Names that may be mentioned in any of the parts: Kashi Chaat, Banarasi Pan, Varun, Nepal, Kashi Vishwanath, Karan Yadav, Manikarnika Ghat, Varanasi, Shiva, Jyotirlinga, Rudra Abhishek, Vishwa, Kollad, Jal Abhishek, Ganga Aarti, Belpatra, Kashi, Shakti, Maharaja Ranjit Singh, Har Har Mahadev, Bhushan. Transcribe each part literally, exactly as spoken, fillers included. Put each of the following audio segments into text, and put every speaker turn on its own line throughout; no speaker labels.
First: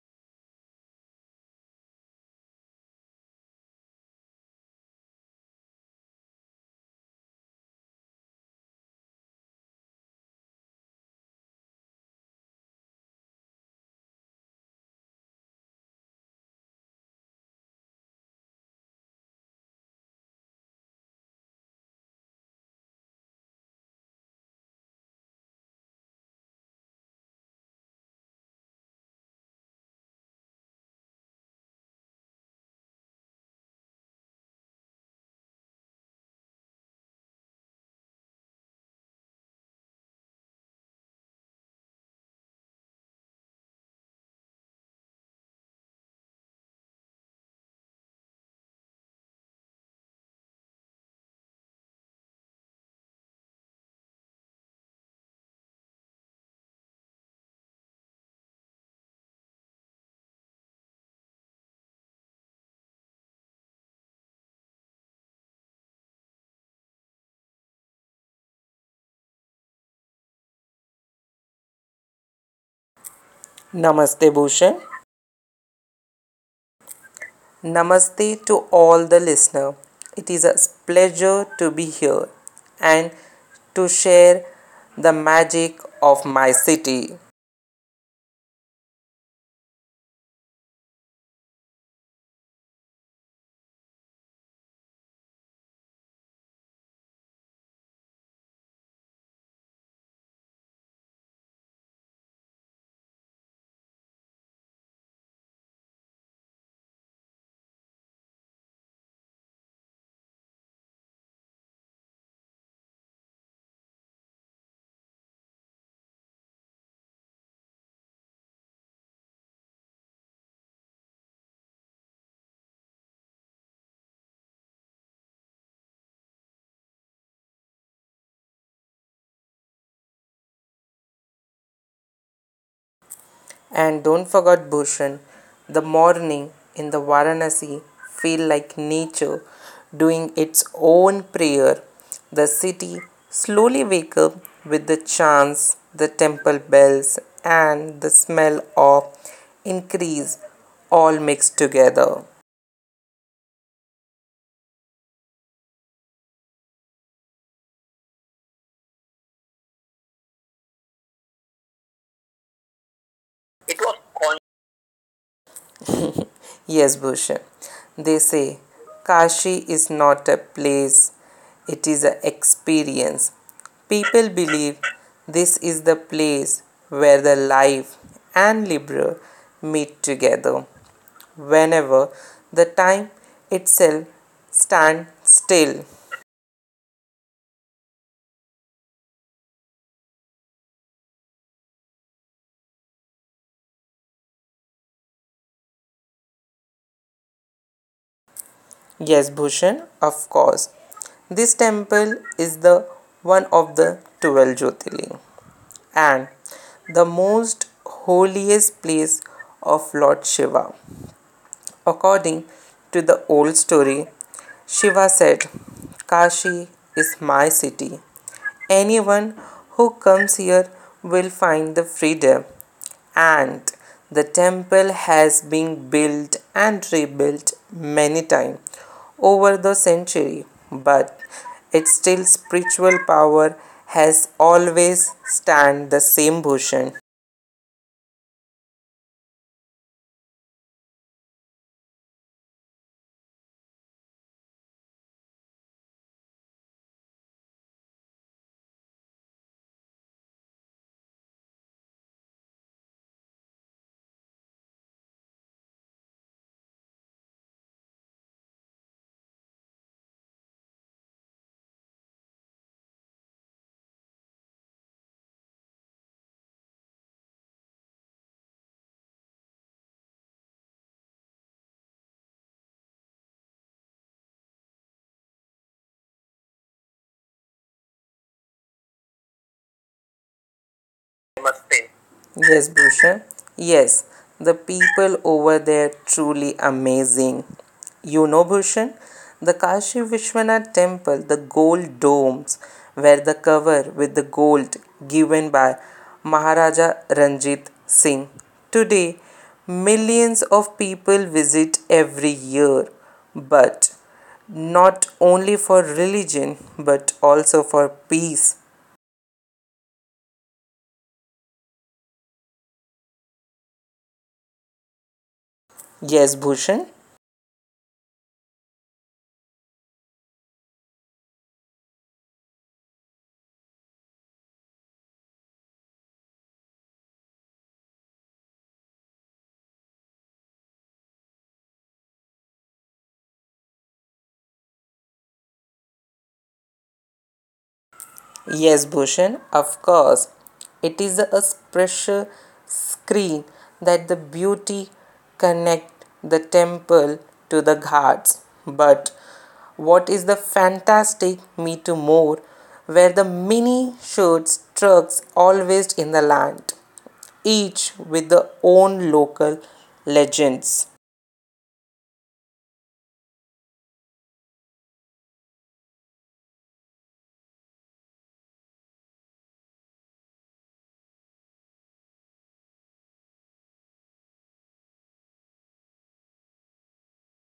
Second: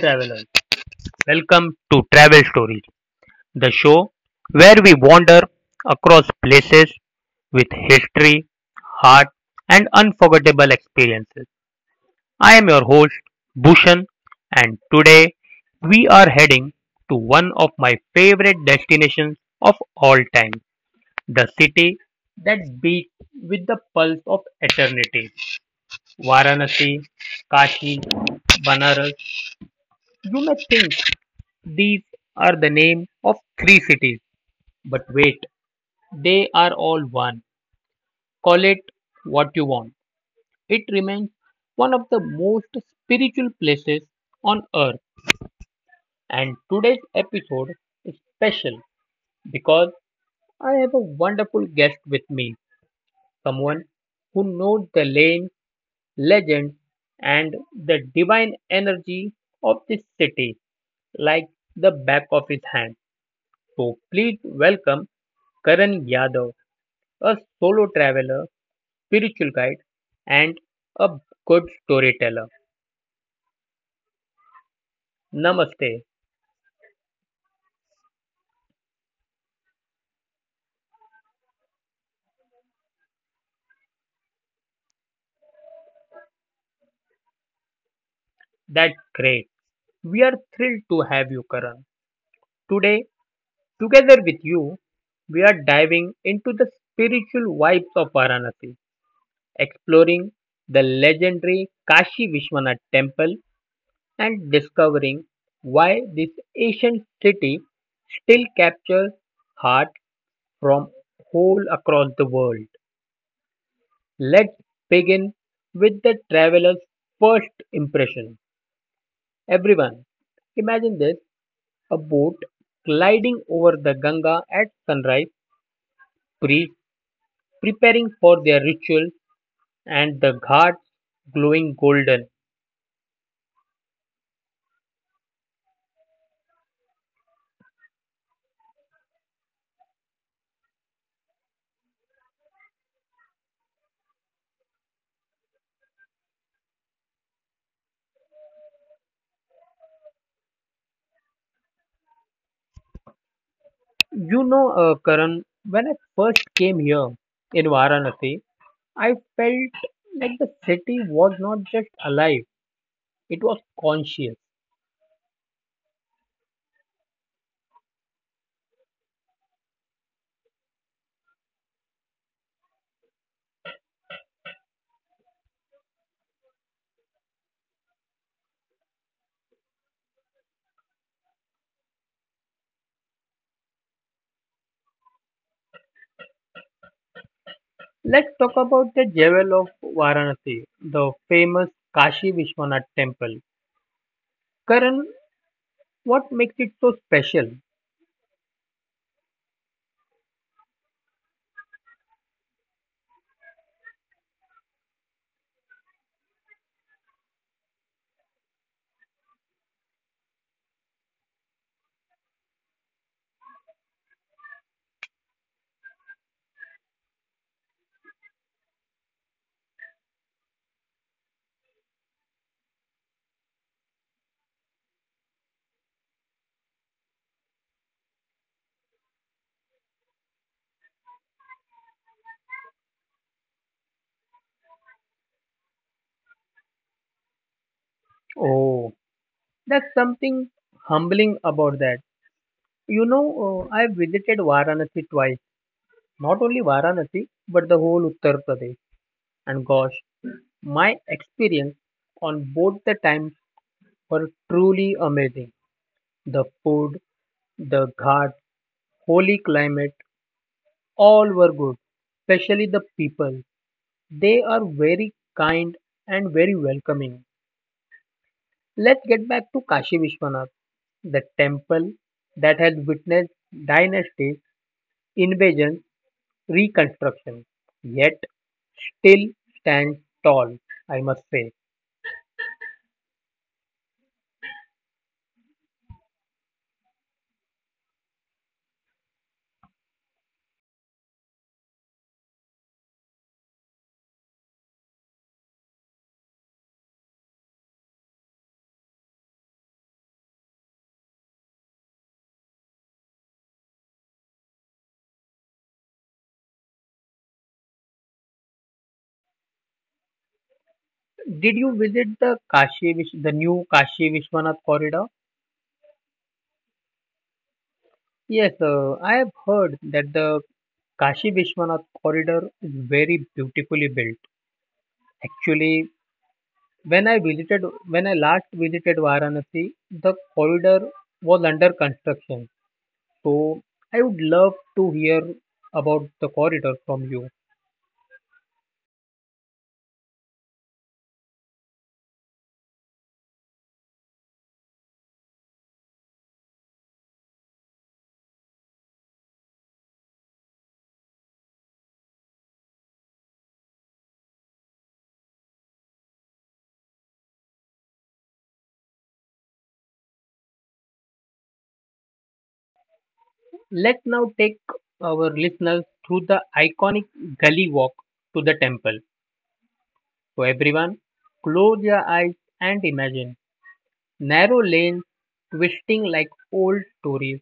travelers. Welcome to Travel Stories, the show where we wander across places with history, heart, and unforgettable experiences. I am your host, Bhushan, and today we are heading to one of my favorite destinations of all time, the city that beats with the pulse of eternity. Varanasi, Kashi, Banaras. You may think these are the names of three cities. But wait, they are all one. Call it what you want. It remains one of the most spiritual places on earth. And today's episode is special because I have a wonderful guest with me, someone who knows the lane, legend, and the divine energy of this city like the back of his hand. So please welcome Karan Yadav, a solo traveler, spiritual guide, and a good storyteller.
Namaste Bhushan.
Namaste.
Namaste to all the listener. It is a pleasure to be here and to share the magic of my city.
That's great. We are thrilled to have you, Karan. Today, together with you, we are diving into the spiritual vibes of Varanasi, exploring the legendary Kashi Vishwanath temple and discovering why this ancient city still captures hearts from all across the world. Let's begin with the traveler's first impression. Everyone, imagine this: a boat gliding over the Ganga at sunrise, priests preparing for their ritual, and the ghats glowing golden.
And don't forget Bhushan, the morning in the Varanasi feel like nature doing its own prayer. The city slowly wake up with the chants, the temple bells and the smell of increase all mixed together.
You know, uh, Karan, when I first came here in Varanasi, I felt like the city was not just alive, it was conscious.
Yes, Bhushan. They say Kashi is not a place, it is an experience. People believe this is the place where the life and liberal meet together. Whenever the time itself stands still.
Let's talk about the jewel of Varanasi, the famous Kashi Vishwanath temple. Karan, what makes it so special?
Yes, Bhushan, of course. This temple is the one of the twelve Jyotirlinga, and the most holiest place of Lord Shiva. According to the old story, Shiva said, Kashi is my city. Anyone who comes here will find the freedom. And the temple has been built and rebuilt many times over the century, but its still spiritual power has always stand the same Bhushan.
Oh, that's something humbling about that. You know, uh, I've visited Varanasi twice, not only Varanasi, but the whole Uttar Pradesh. And gosh, my experience on both the times were truly amazing. The food, the ghat, holy climate, all were good, especially the people. They are very kind and very welcoming. Let's get back to Kashi Vishwanath, the temple that has witnessed dynasties, invasions, reconstruction, yet still stands tall, I must say.
Must Yes, Bhushan. Yes, the people over there truly amazing. You know, Bhushan, the Kashi Vishwanath temple, the gold domes were the cover with the gold given by Maharaja Ranjit Singh. Today, millions of people visit every year, but not only for religion but also for peace.
Did you visit the Kashi, Vish- the new Kashi Vishwanath corridor?
Yes, Bhushan.
Yes, uh, I have heard that the Kashi Vishwanath corridor is very beautifully built. Actually, When I visited, when I last visited Varanasi, the corridor was under construction. So I would love to hear about the corridor from you.
Yes, Bhushan, of course. It is a special screen that the beauty connect the temple to the ghats. But what is the fantastic Me Too More, where the mini shirts trucks always in the land, each with their own local legends.
Let's now take our listeners through the iconic gully walk to the temple. So everyone, close your eyes and imagine narrow lanes twisting like old stories,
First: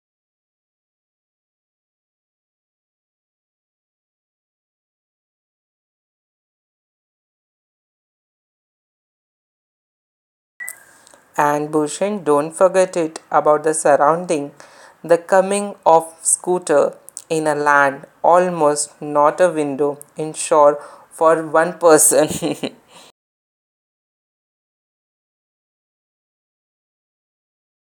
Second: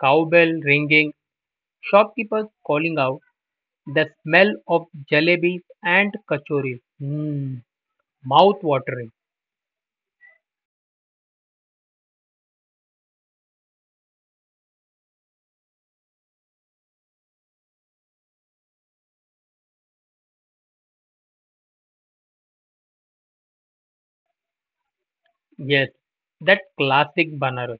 cowbell ringing, shopkeepers calling out, the smell of jalebis and kachoris. Hmm. Mouth-watering,
And Bhushan, don't forget it about the surrounding, the coming of scooter in a land, almost not a window, in shore for one person.
yes, that classic banner.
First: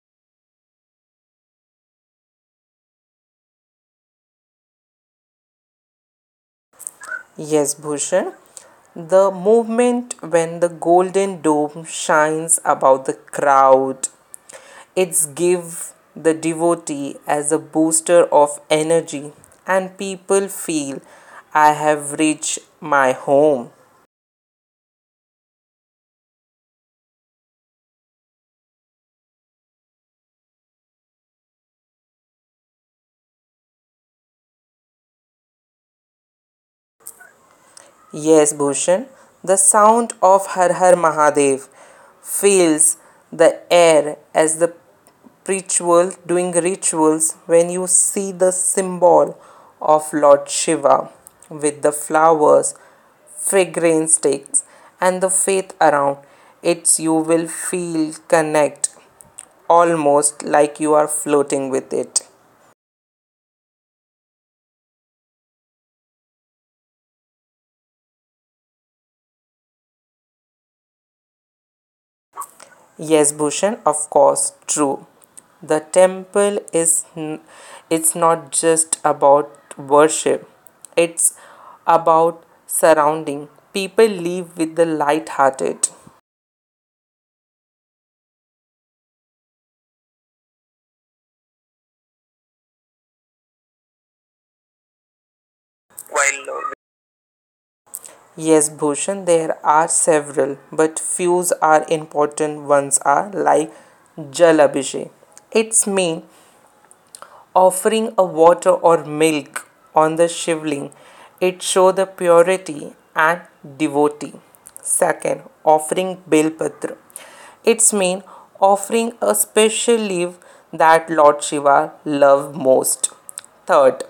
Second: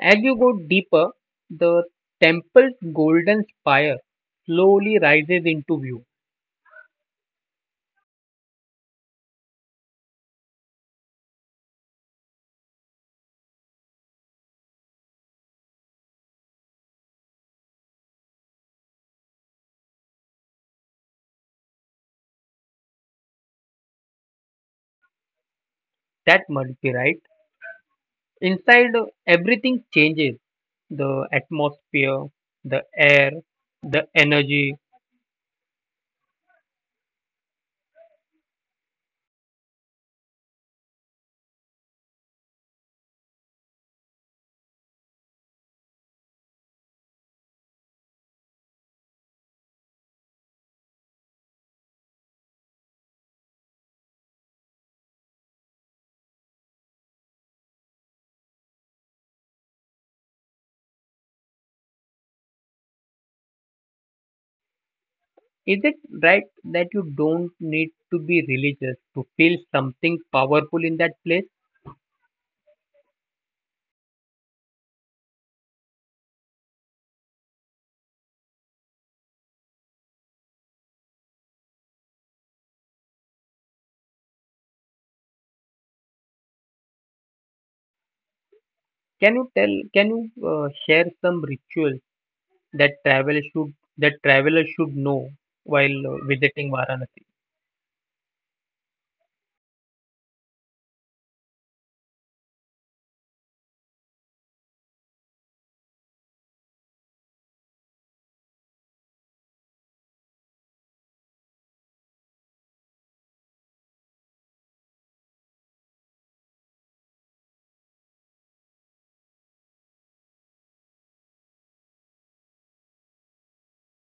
As you go deeper, the temple's golden spire slowly rises into view.
Yes, Bhushan. The movement when the golden dome shines about the crowd. It's give the devotee as a booster of energy and people feel I have reached my home.
That must be right. Inside, uh, everything changes: the atmosphere, the air, the energy.
Yes, Bhushan, the sound of Har Har Mahadev fills the air as the ritual doing rituals when you see the symbol of Lord Shiva with the flowers, figurine sticks, and the faith around it, you will feel connect almost like you are floating with it.
Is it right that you don't need to be religious to feel something powerful in that place?
Yes, Bhushan, of course, true. The temple is n- it's not just about worship. It's about surrounding. People live with the light-hearted.
Can you tell, can you uh, share some rituals that travel should that travelers should know while uh,
While
visiting
uh,
Varanasi?
Yes, Bhushan, there are several, but few are important ones are like Jal Abhishek. Its main offering a water or milk on the shivling, it shows the purity and devotee. Second, offering Belpatra. Its mean offering a special leaf that Lord Shiva love most. Third,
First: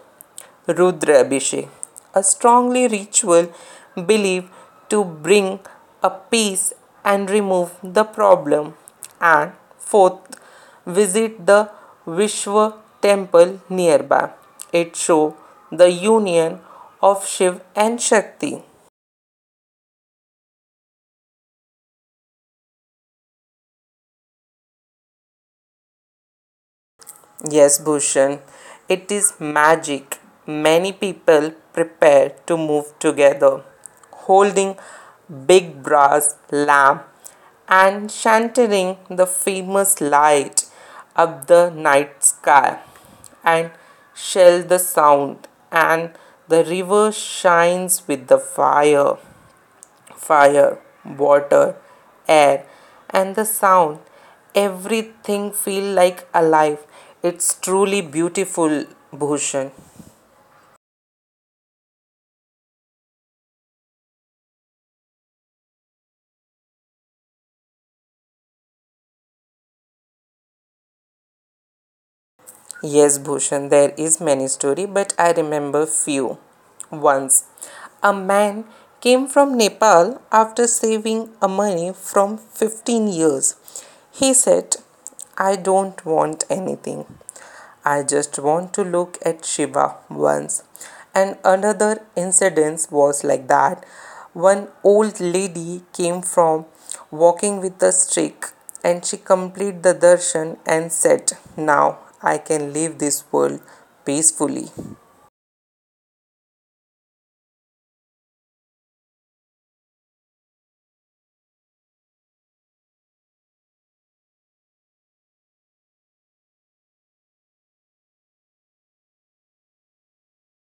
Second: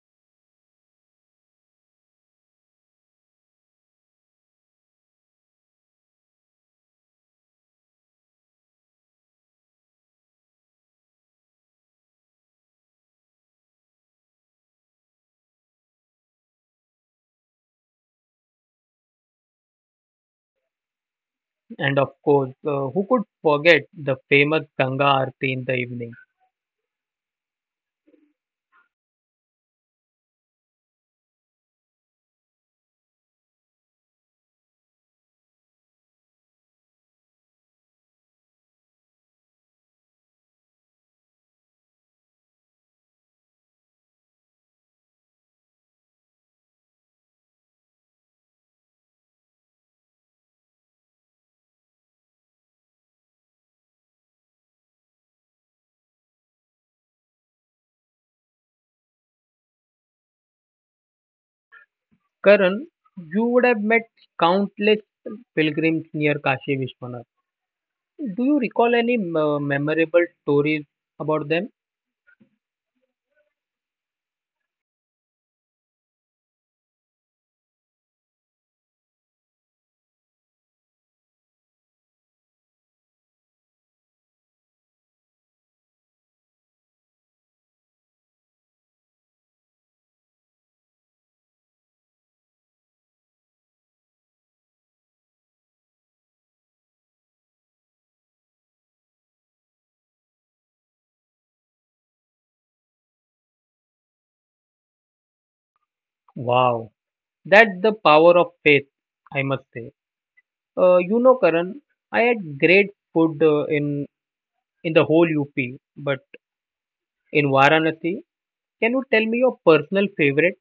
Rudra Abhishek, a strongly ritual believed to bring a peace and remove the problem. And fourth, visit the Vishwa temple nearby. It shows the union of Shiv and Shakti.
And of course, uh, who could forget the famous Ganga Aarti in the evening?
Yes, Bhushan, it is magic. Many people prepare to move together, holding big brass lamp and chanting the famous light up the night sky and shell the sound and the river shines with the fire fire, water, air, and the sound. Everything feel like alive. It's truly beautiful, Bhushan.
Karan, you would have met countless pilgrims near Kashi Vishwanath. Do you recall any uh, memorable stories about them?
Yes, Bhushan, there is many story, but I remember few. Once, a man came from Nepal after saving a money from fifteen years. He said, I don't want anything. I just want to look at Shiva once. And another incident was like that. One old lady came from walking with the stick and she completed the darshan and said, now I can leave this world peacefully.
Wow, that's the power of faith, I must say. Uh, you know, Karan, I had great food uh, in in the whole U P, but in Varanasi, can you tell me your personal favorite?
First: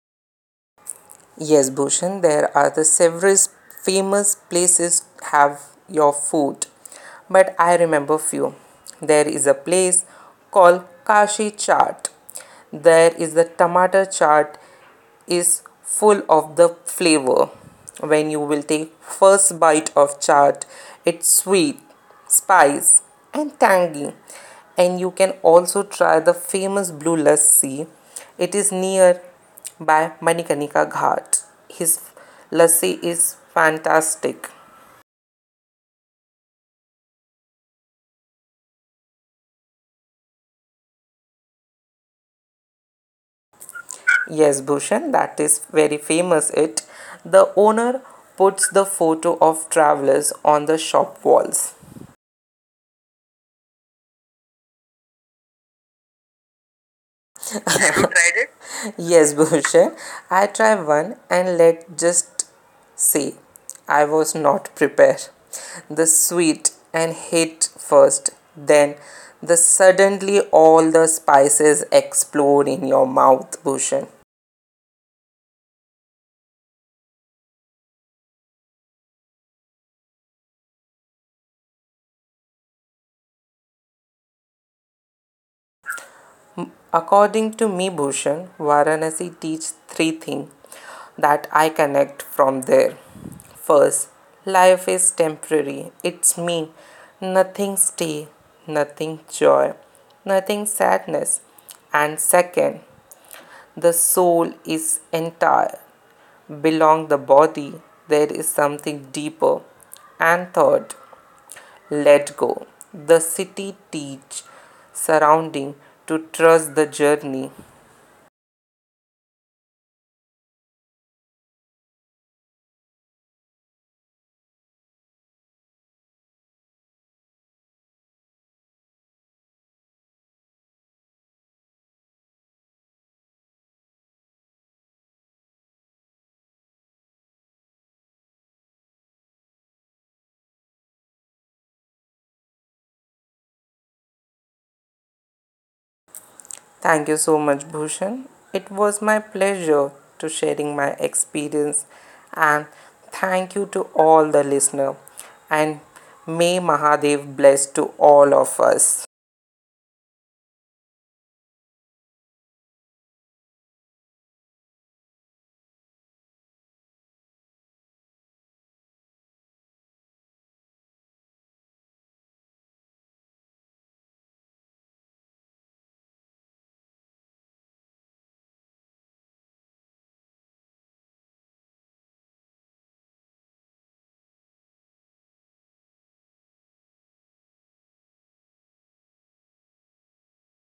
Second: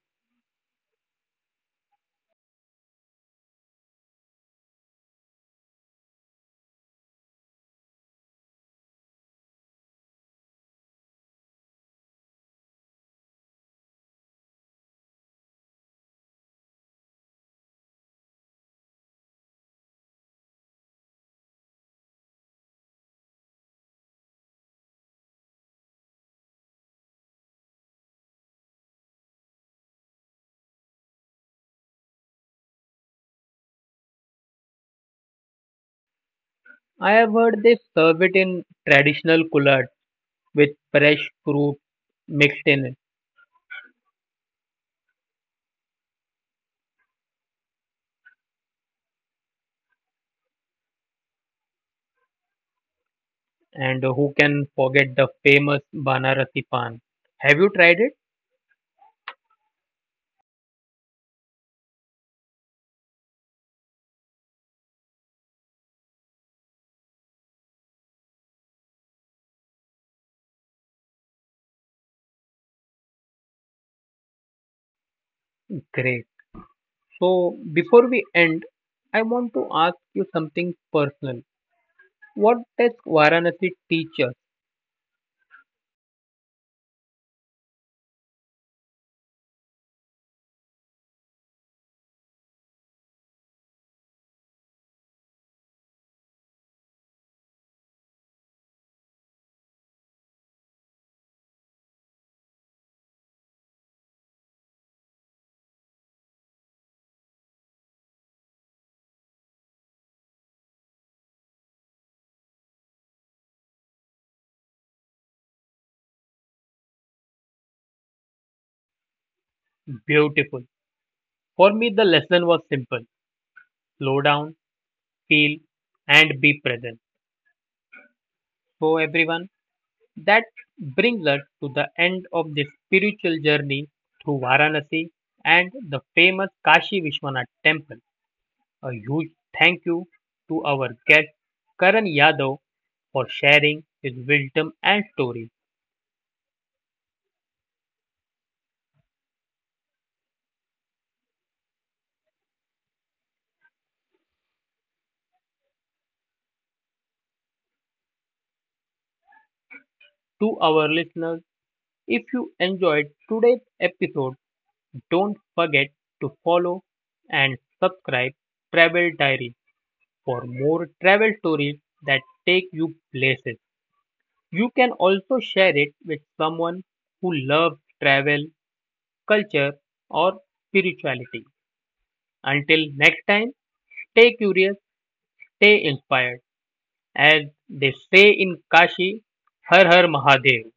Yes, Bhushan, there are the several famous places have your food, but I remember few. There is a place called Kashi Chaat. There is the tomato chaat is full of the flavor. When you will take first bite of chaat, it's sweet, spice, and tangy. And you can also try the famous Blue Lassi. It is near by manikarnika Ghat. His lassi is fantastic.
I have heard they serve it in traditional Kollad with fresh fruit mixed in it.
Yes, Bhushan, that is very famous. It, the owner puts the photo of travelers on the shop walls.
And who can forget the famous Banarasi Pan? Have you tried it?
Tried it? Yes, Bhushan, I try one and let just say I was not prepared. The sweet and hit first, then the suddenly all the spices explode in your mouth, Bhushan.
Great. So before we end, I want to ask you something personal. What does Varanasi teach us?
According to me, Bhushan, Varanasi teaches three things that I connect from there. First, life is temporary. It's me. Nothing stay, nothing joy, nothing sadness. And second, the soul is entire. Belong the body. There is something deeper. And third, let go. The city teach surrounding to trust the journey.
Beautiful. For me, the lesson was simple. Slow down, feel, and be present. So everyone, that brings us to the end of this spiritual journey through Varanasi and the famous Kashi Vishwanath temple. A huge thank you to our guest Karan Yadav for sharing his wisdom and story.
Thank you so much, Bhushan. It was my pleasure to sharing my experience and thank you to all the listener and may Mahadev bless to all of us.
To our listeners, if you enjoyed today's episode, don't forget to follow and subscribe Travel Diary for more travel stories that take you places. You can also share it with someone who loves travel, culture, or spirituality. Until next time, stay curious, stay inspired. As they say in Kashi, Har Har Mahadev.